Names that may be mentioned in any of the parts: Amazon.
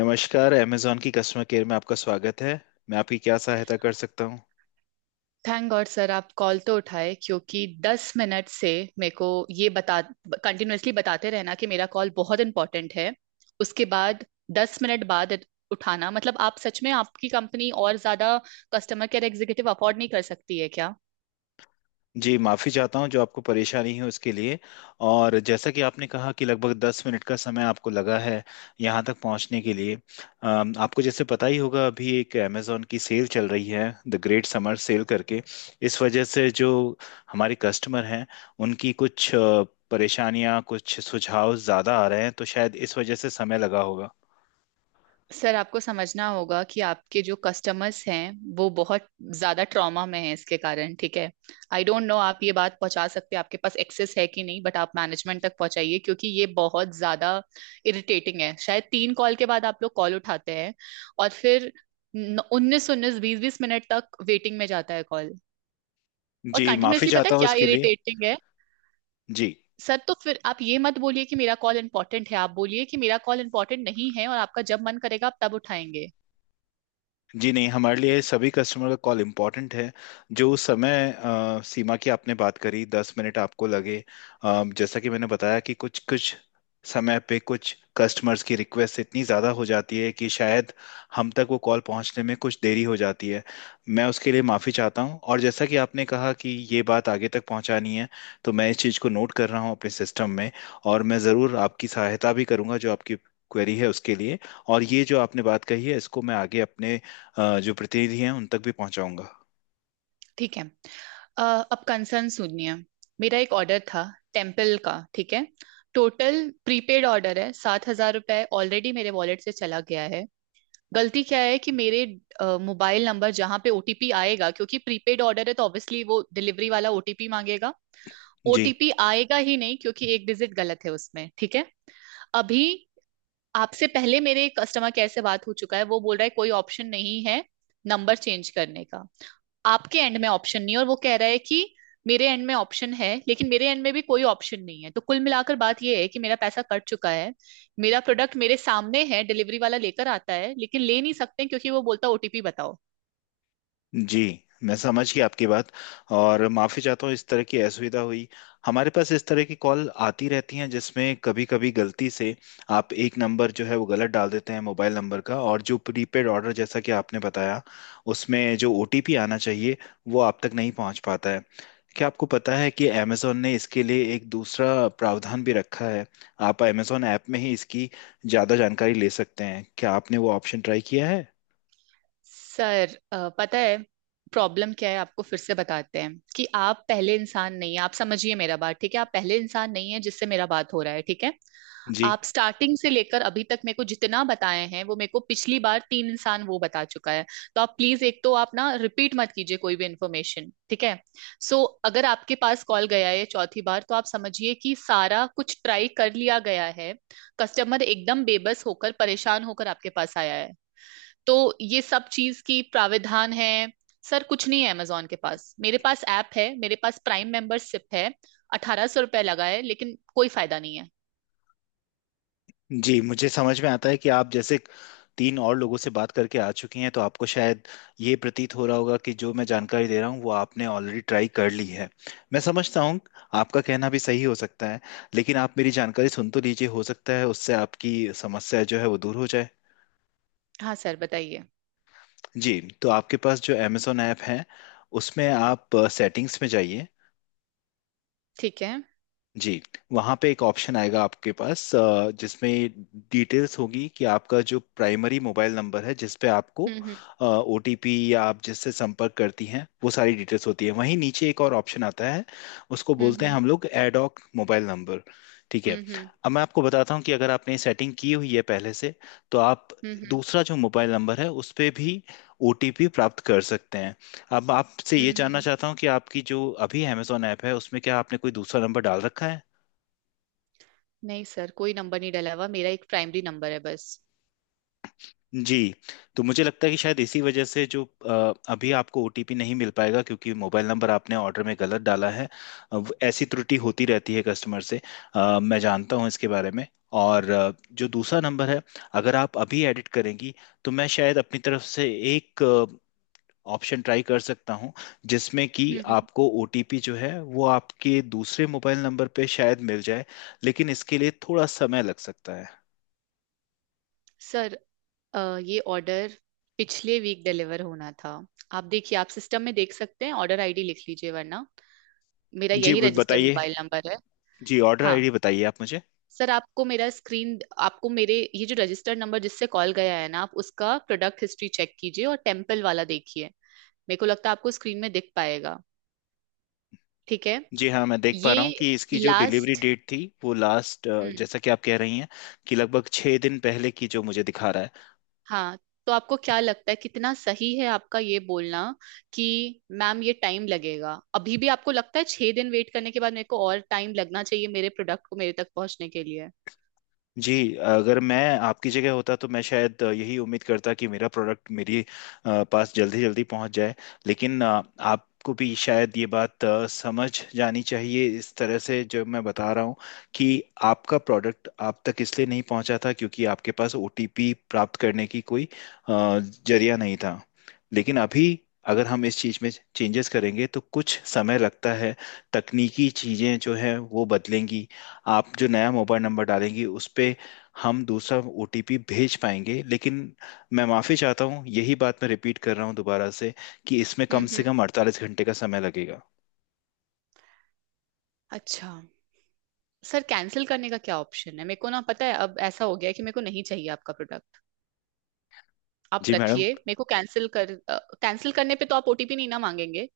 नमस्कार अमेजॉन की customer care में आपका स्वागत है। मैं आपकी क्या सहायता कर सकता हूँ। थैंक गॉड सर, आप कॉल तो उठाए क्योंकि 10 मिनट से मेरे को ये बता कंटिन्यूअसली बताते रहना कि मेरा कॉल बहुत इंपॉर्टेंट है। उसके बाद 10 मिनट बाद उठाना मतलब आप सच में आपकी कंपनी और ज्यादा कस्टमर केयर एग्जीक्यूटिव अफोर्ड नहीं कर सकती है। जी माफ़ी चाहता हूँ जो आपको परेशानी है उसके लिए। और जैसा कि आपने कहा कि लगभग 10 मिनट का समय आपको लगा है यहाँ तक पहुँचने के लिए। आपको जैसे पता ही होगा अभी एक अमेजॉन की सेल चल रही है, द ग्रेट समर सेल करके। इस वजह से जो हमारे कस्टमर हैं उनकी कुछ परेशानियाँ, कुछ सुझाव ज़्यादा आ रहे हैं, तो शायद इस वजह से समय लगा होगा। सर, आपको समझना होगा कि आपके जो कस्टमर्स हैं वो बहुत ज्यादा ट्रॉमा में हैं इसके कारण। ठीक है, आई डोंट नो आप ये बात पहुंचा सकते हैं, आपके पास एक्सेस है कि नहीं, बट आप मैनेजमेंट तक पहुंचाइए क्योंकि ये बहुत ज्यादा इरिटेटिंग है। शायद तीन कॉल के बाद आप लोग कॉल उठाते हैं और फिर 19 19 20 20 मिनट तक वेटिंग में जाता है कॉल, और जी माफ़ी कंटिन्यूअसली पता है चाहता हूँ क्या इसके लिए। इरिटेटिंग है। जी। सर तो फिर आप ये मत बोलिए कि मेरा कॉल इंपॉर्टेंट है, आप बोलिए कि मेरा कॉल इंपॉर्टेंट नहीं है और आपका जब मन करेगा आप तब उठाएंगे। जी नहीं, हमारे लिए सभी कस्टमर का कॉल इम्पॉर्टेंट है। जो उस समय सीमा की आपने बात करी, 10 मिनट आपको लगे, जैसा कि मैंने बताया कि कुछ कुछ समय पे कुछ कस्टमर्स की रिक्वेस्ट इतनी ज़्यादा हो जाती है कि शायद हम तक वो कॉल पहुंचने में कुछ देरी हो जाती है। मैं उसके लिए माफ़ी चाहता हूं। और जैसा कि आपने कहा कि ये बात आगे तक पहुंचानी है, तो मैं इस चीज़ को नोट कर रहा हूं अपने सिस्टम में। और मैं ज़रूर आपकी सहायता भी करूंगा जो आपकी क्वेरी है उसके लिए। और ये जो आपने बात कही है इसको मैं आगे अपने जो प्रतिनिधि हैं उन तक भी पहुंचाऊंगा। ठीक है। अ, अब कंसर्न सुनिए। मेरा एक ऑर्डर था टेम्पल का, ठीक है। टोटल प्रीपेड ऑर्डर है, 7,000 रुपये ऑलरेडी मेरे वॉलेट से चला गया है। गलती क्या है कि मेरे मोबाइल नंबर जहाँ पे ओटीपी आएगा, क्योंकि प्रीपेड ऑर्डर है तो ऑब्वियसली वो डिलीवरी वाला ओटीपी मांगेगा। जी। ओटीपी आएगा ही नहीं क्योंकि एक डिजिट गलत है उसमें, ठीक है। अभी आपसे पहले मेरे कस्टमर केयर से बात हो चुका है, वो बोल रहा है कोई ऑप्शन नहीं है नंबर चेंज करने का। आपके एंड में ऑप्शन नहीं है और वो कह रहा है कि मेरे एंड में ऑप्शन है, लेकिन मेरे एंड में भी कोई ऑप्शन नहीं है। तो कुल मिलाकर बात यह है कि मेरा पैसा कट चुका है, मेरा प्रोडक्ट मेरे सामने है, डिलीवरी वाला लेकर आता है लेकिन ले नहीं सकते क्योंकि वो बोलता ओटीपी बताओ। जी, मैं समझ गया आपकी बात। और माफ़ी चाहता हूँ इस तरह की असुविधा हुई। हमारे पास इस तरह की कॉल आती रहती हैं जिसमें कभी कभी गलती से आप एक नंबर जो है वो गलत डाल देते हैं मोबाइल नंबर का। और जो प्रीपेड ऑर्डर, जैसा कि आपने बताया, उसमें जो ओटीपी आना चाहिए वो आप तक नहीं पहुंच पाता है। क्या आपको पता है कि अमेज़ॉन ने इसके लिए एक दूसरा प्रावधान भी रखा है। आप अमेज़ॉन ऐप में ही इसकी ज़्यादा जानकारी ले सकते हैं। क्या आपने वो ऑप्शन ट्राई किया है। सर पता है प्रॉब्लम क्या है? आपको फिर से बताते हैं कि आप पहले इंसान नहीं है, आप समझिए मेरा बात, ठीक है? आप पहले इंसान नहीं है जिससे मेरा बात हो रहा है, ठीक है। जी। आप स्टार्टिंग से लेकर अभी तक मेरे को जितना बताए हैं वो मेरे को पिछली बार तीन इंसान वो बता चुका है। तो आप प्लीज, एक तो आप ना रिपीट मत कीजिए कोई भी इन्फॉर्मेशन, ठीक है। सो अगर आपके पास कॉल गया है चौथी बार तो आप समझिए कि सारा कुछ ट्राई कर लिया गया है। कस्टमर एकदम बेबस होकर परेशान होकर आपके पास आया है। तो ये सब चीज की प्राविधान है। सर, कुछ नहीं है अमेजोन के पास। मेरे पास ऐप है, मेरे पास प्राइम मेंबरशिप है, 1,800 रुपये लगा है, लेकिन कोई फायदा नहीं है। जी, मुझे समझ में आता है कि आप जैसे तीन और लोगों से बात करके आ चुकी हैं, तो आपको शायद ये प्रतीत हो रहा होगा कि जो मैं जानकारी दे रहा हूँ वो आपने ऑलरेडी ट्राई कर ली है। मैं समझता हूँ, आपका कहना भी सही हो सकता है। लेकिन आप मेरी जानकारी सुन तो लीजिए, हो सकता है उससे आपकी समस्या जो है वो दूर हो जाए। हाँ सर, बताइए। जी, तो आपके पास जो अमेजोन ऐप है उसमें आप सेटिंग्स में जाइए। ठीक है। जी। वहाँ पे एक ऑप्शन आएगा आपके पास, जिसमें डिटेल्स होगी कि आपका जो प्राइमरी मोबाइल नंबर है जिस पे आपको हम्म, ओटीपी या आप जिससे संपर्क करती हैं, वो सारी डिटेल्स होती है। वहीं नीचे एक और ऑप्शन आता है, उसको हम्म, बोलते हैं हम्म, हम लोग एडॉक मोबाइल नंबर। ठीक है। हम्म, अब मैं आपको बताता हूँ कि अगर आपने सेटिंग की हुई है पहले से तो आप हम्म, हम्म, दूसरा जो मोबाइल नंबर है उस पे भी ओटीपी प्राप्त कर सकते हैं। अब आपसे हम्म, ये जानना चाहता हूँ कि आपकी जो अभी अमेजोन ऐप है उसमें क्या आपने कोई दूसरा नंबर डाल रखा है। नहीं सर, कोई नंबर नहीं डला हुआ, मेरा एक प्राइमरी नंबर है बस। जी। तो मुझे लगता है कि शायद इसी वजह से जो अभी आपको ओटीपी नहीं मिल पाएगा, क्योंकि मोबाइल नंबर आपने ऑर्डर में गलत डाला है। अब ऐसी त्रुटि होती रहती है कस्टमर से। मैं जानता हूँ इसके बारे में। और जो दूसरा नंबर है, अगर आप अभी एडिट करेंगी तो मैं शायद अपनी तरफ से एक ऑप्शन ट्राई कर सकता हूँ जिसमें कि हम्म, आपको ओटीपी जो है वो आपके दूसरे मोबाइल नंबर पे शायद मिल जाए। लेकिन इसके लिए थोड़ा समय लग सकता है। सर ये ऑर्डर पिछले वीक डिलीवर होना था। आप देखिए, आप सिस्टम में देख सकते हैं, ऑर्डर आईडी लिख लीजिए वरना, मेरा जी, यही रजिस्टर बताइए। मोबाइल नंबर है। जी, ऑर्डर हाँ आईडी बताइए आप मुझे। सर, आपको मेरा स्क्रीन, आपको मेरे ये जो रजिस्टर नंबर जिससे कॉल गया है ना, आप उसका प्रोडक्ट हिस्ट्री चेक कीजिए और टेम्पल वाला देखिए। मेरे को लगता है आपको स्क्रीन में दिख पाएगा, ठीक है। जी हाँ, मैं देख पा ये रहा हूँ कि इसकी जो डिलीवरी लास्ट। डेट थी वो लास्ट, हम्म। जैसा कि आप कह रही हैं, कि लगभग 6 दिन पहले की जो मुझे दिखा रहा है। हाँ तो आपको क्या लगता है, कितना सही है आपका ये बोलना कि मैम ये टाइम लगेगा? अभी भी आपको लगता है 6 दिन वेट करने के बाद मेरे को और टाइम लगना चाहिए मेरे प्रोडक्ट को मेरे तक पहुंचने के लिए? जी, अगर मैं आपकी जगह होता तो मैं शायद यही उम्मीद करता कि मेरा प्रोडक्ट मेरी पास जल्दी जल्दी पहुंच जाए। लेकिन आपको भी शायद ये बात समझ जानी चाहिए, इस तरह से जो मैं बता रहा हूँ, कि आपका प्रोडक्ट आप तक इसलिए नहीं पहुंचा था क्योंकि आपके पास ओटीपी प्राप्त करने की कोई अ, जरिया नहीं था। लेकिन अभी अगर हम इस चीज़ में चेंजेस करेंगे तो कुछ समय लगता है। तकनीकी चीज़ें जो हैं वो बदलेंगी। आप जो नया मोबाइल नंबर डालेंगी उस पे हम दूसरा ओटीपी भेज पाएंगे। लेकिन मैं माफ़ी चाहता हूँ, यही बात मैं रिपीट कर रहा हूँ दोबारा से, कि इसमें कम हम्म, से हम्म। कम 48 घंटे का समय लगेगा। अच्छा, सर कैंसिल करने का क्या ऑप्शन है? मेरे को ना पता है अब ऐसा हो गया है कि मेरे को नहीं चाहिए आपका प्रोडक्ट, आप जी मैडम। रखिए। मेरे को कैंसिल कर, कैंसिल करने पे तो आप ओटीपी नहीं ना मांगेंगे?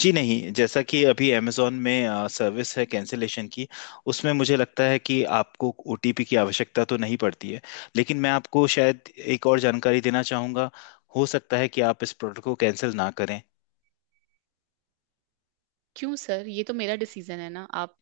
जी नहीं, जैसा कि अभी अमेजोन में सर्विस है कैंसिलेशन की, उसमें मुझे लगता है कि आपको ओटीपी की आवश्यकता तो नहीं पड़ती है। लेकिन मैं आपको शायद एक और जानकारी देना चाहूँगा। हो सकता है कि आप इस प्रोडक्ट को कैंसिल ना करें। क्यों सर, ये तो मेरा डिसीजन है ना आप।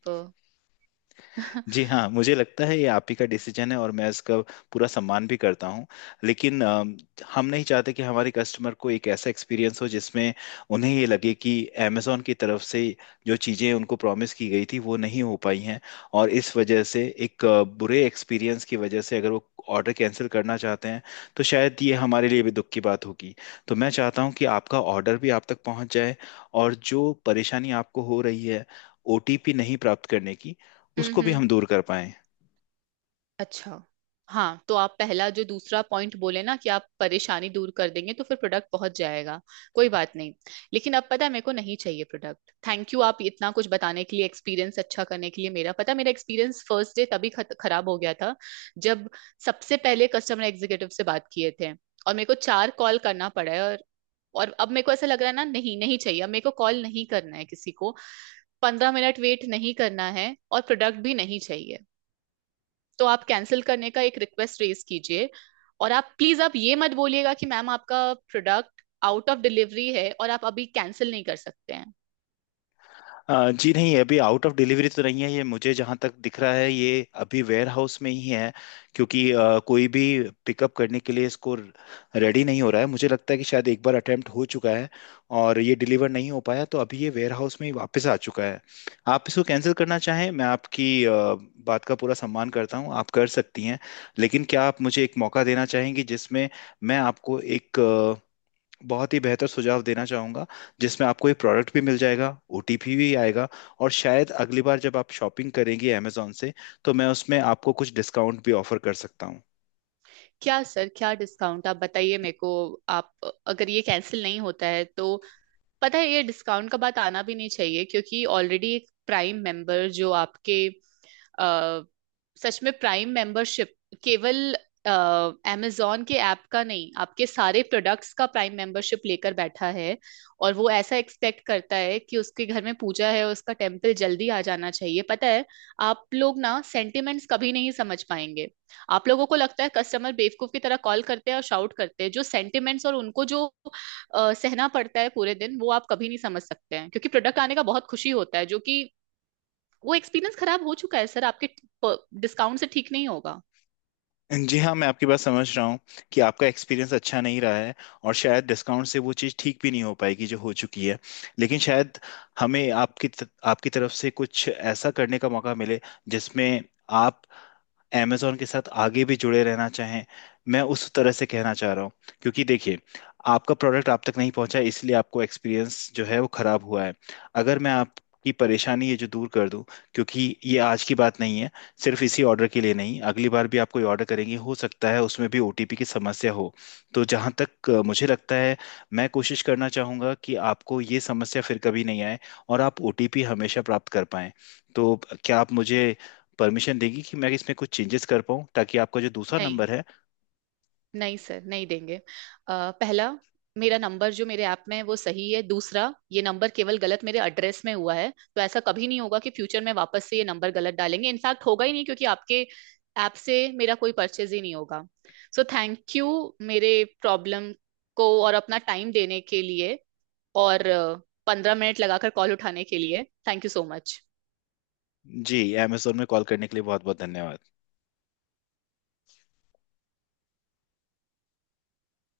जी हाँ, मुझे लगता है ये आप ही का डिसीजन है और मैं इसका पूरा सम्मान भी करता हूँ। लेकिन हम नहीं चाहते कि हमारे कस्टमर को एक ऐसा एक्सपीरियंस हो जिसमें उन्हें ये लगे कि अमेजोन की तरफ से जो चीज़ें उनको प्रॉमिस की गई थी वो नहीं हो पाई हैं, और इस वजह से एक बुरे एक्सपीरियंस की वजह से अगर वो ऑर्डर कैंसिल करना चाहते हैं, तो शायद ये हमारे लिए भी दुख की बात होगी। तो मैं चाहता हूँ कि आपका ऑर्डर भी आप तक पहुँच जाए और जो परेशानी आपको हो रही है ओटीपी नहीं प्राप्त करने की, हम्म, उसको भी हम्म। हम दूर कर पाए। अच्छा। हाँ तो आप पहला जो दूसरा पॉइंट बोले ना, कि आप परेशानी दूर कर देंगे तो फिर प्रोडक्ट पहुंच जाएगा, कोई बात नहीं। लेकिन अब पता है, मेरे को नहीं चाहिए प्रोडक्ट। थैंक यू आप इतना कुछ बताने के लिए, एक्सपीरियंस अच्छा करने के लिए। मेरा पता है, मेरा एक्सपीरियंस फर्स्ट डे तभी खराब हो गया था, जब सबसे पहले कस्टमर एग्जीक्यूटिव से बात किए थे। और मेरे को चार कॉल करना पड़ा है और अब मेरे को ऐसा लग रहा है ना, नहीं नहीं चाहिए। अब मेरे को कॉल नहीं करना है किसी को, 15 मिनट वेट नहीं करना है, और प्रोडक्ट भी नहीं चाहिए। तो आप कैंसिल करने का एक रिक्वेस्ट रेज कीजिए। और आप प्लीज आप ये मत बोलिएगा कि मैम आपका प्रोडक्ट आउट ऑफ डिलीवरी है और आप अभी कैंसिल नहीं कर सकते हैं। जी नहीं, अभी आउट ऑफ डिलीवरी तो नहीं है, ये मुझे जहाँ तक दिख रहा है ये अभी वेयर हाउस में ही है। क्योंकि कोई भी पिकअप करने के लिए इसको रेडी नहीं हो रहा है। मुझे लगता है कि शायद एक बार अटेम्प्ट हो चुका है और ये डिलीवर नहीं हो पाया, तो अभी ये वेयर हाउस में ही वापस आ चुका है। आप इसको कैंसिल करना चाहें, मैं आपकी बात का पूरा सम्मान करता हूँ, आप कर सकती हैं। लेकिन क्या आप मुझे एक मौका देना चाहेंगी जिसमें मैं आपको एक बहुत ही बेहतर सुझाव देना चाहूँगा, जिसमें आपको ये प्रोडक्ट भी मिल जाएगा, ओटीपी भी आएगा। और शायद अगली बार जब आप शॉपिंग करेंगी अमेजोन से तो मैं उसमें आपको कुछ डिस्काउंट भी ऑफर कर सकता हूँ। क्या सर, क्या डिस्काउंट? आप बताइए मेरे को। आप, अगर ये कैंसिल नहीं होता है तो पता है, ये डिस्काउंट का बात आना भी नहीं चाहिए, क्योंकि ऑलरेडी एक प्राइम मेंबर जो आपके अ, सच में प्राइम मेंबरशिप केवल अमेजोन के ऐप का नहीं, आपके सारे प्रोडक्ट्स का प्राइम मेंबरशिप लेकर बैठा है। और वो ऐसा एक्सपेक्ट करता है कि उसके घर में पूजा है, उसका टेम्पल जल्दी आ जाना चाहिए, पता है। आप लोग ना सेंटिमेंट्स कभी नहीं समझ पाएंगे। आप लोगों को लगता है कस्टमर बेवकूफ की तरह कॉल करते हैं और शाउट करते हैं। जो सेंटिमेंट्स और उनको जो सहना पड़ता है पूरे दिन, वो आप कभी नहीं समझ सकते हैं, क्योंकि प्रोडक्ट आने का बहुत खुशी होता है। जो कि वो एक्सपीरियंस खराब हो चुका है, सर आपके डिस्काउंट से ठीक नहीं होगा। जी हाँ, मैं आपकी बात समझ रहा हूँ कि आपका एक्सपीरियंस अच्छा नहीं रहा है, और शायद डिस्काउंट से वो चीज़ ठीक भी नहीं हो पाएगी जो हो चुकी है। लेकिन शायद हमें आपकी आपकी तरफ से कुछ ऐसा करने का मौका मिले जिसमें आप amazon के साथ आगे भी जुड़े रहना चाहें। मैं उस तरह से कहना चाह रहा हूँ। क्योंकि देखिए, आपका प्रोडक्ट आप तक नहीं पहुंचा इसलिए आपको एक्सपीरियंस जो है वो खराब हुआ है। अगर मैं आपकी परेशानी ये जो दूर कर दूं, क्योंकि ये आज की बात नहीं है, सिर्फ इसी ऑर्डर के लिए नहीं, अगली बार भी आप कोई ऑर्डर करेंगे हो सकता है उसमें भी ओटीपी की समस्या हो। तो जहां तक मुझे लगता है मैं कोशिश करना चाहूंगा कि आपको ये समस्या फिर कभी नहीं आए और आप ओटीपी हमेशा प्राप्त कर पाएं। तो क्या आप मुझे परमिशन देगी कि मैं इसमें कुछ चेंजेस कर पाऊँ ताकि आपका जो दूसरा नहीं, नंबर है। नहीं सर, नहीं देंगे। पहला, मेरा नंबर जो मेरे ऐप में है वो सही है। दूसरा, ये नंबर केवल गलत मेरे एड्रेस में हुआ है, तो ऐसा कभी नहीं होगा कि फ्यूचर में वापस से ये नंबर गलत डालेंगे। इनफैक्ट होगा ही नहीं, क्योंकि आपके ऐप से मेरा कोई परचेज ही नहीं होगा। सो थैंक यू मेरे प्रॉब्लम को और अपना टाइम देने के लिए, और 15 मिनट लगाकर कॉल उठाने के लिए। Thank you so much. जी, अमेजोन में कॉल करने के लिए बहुत बहुत धन्यवाद।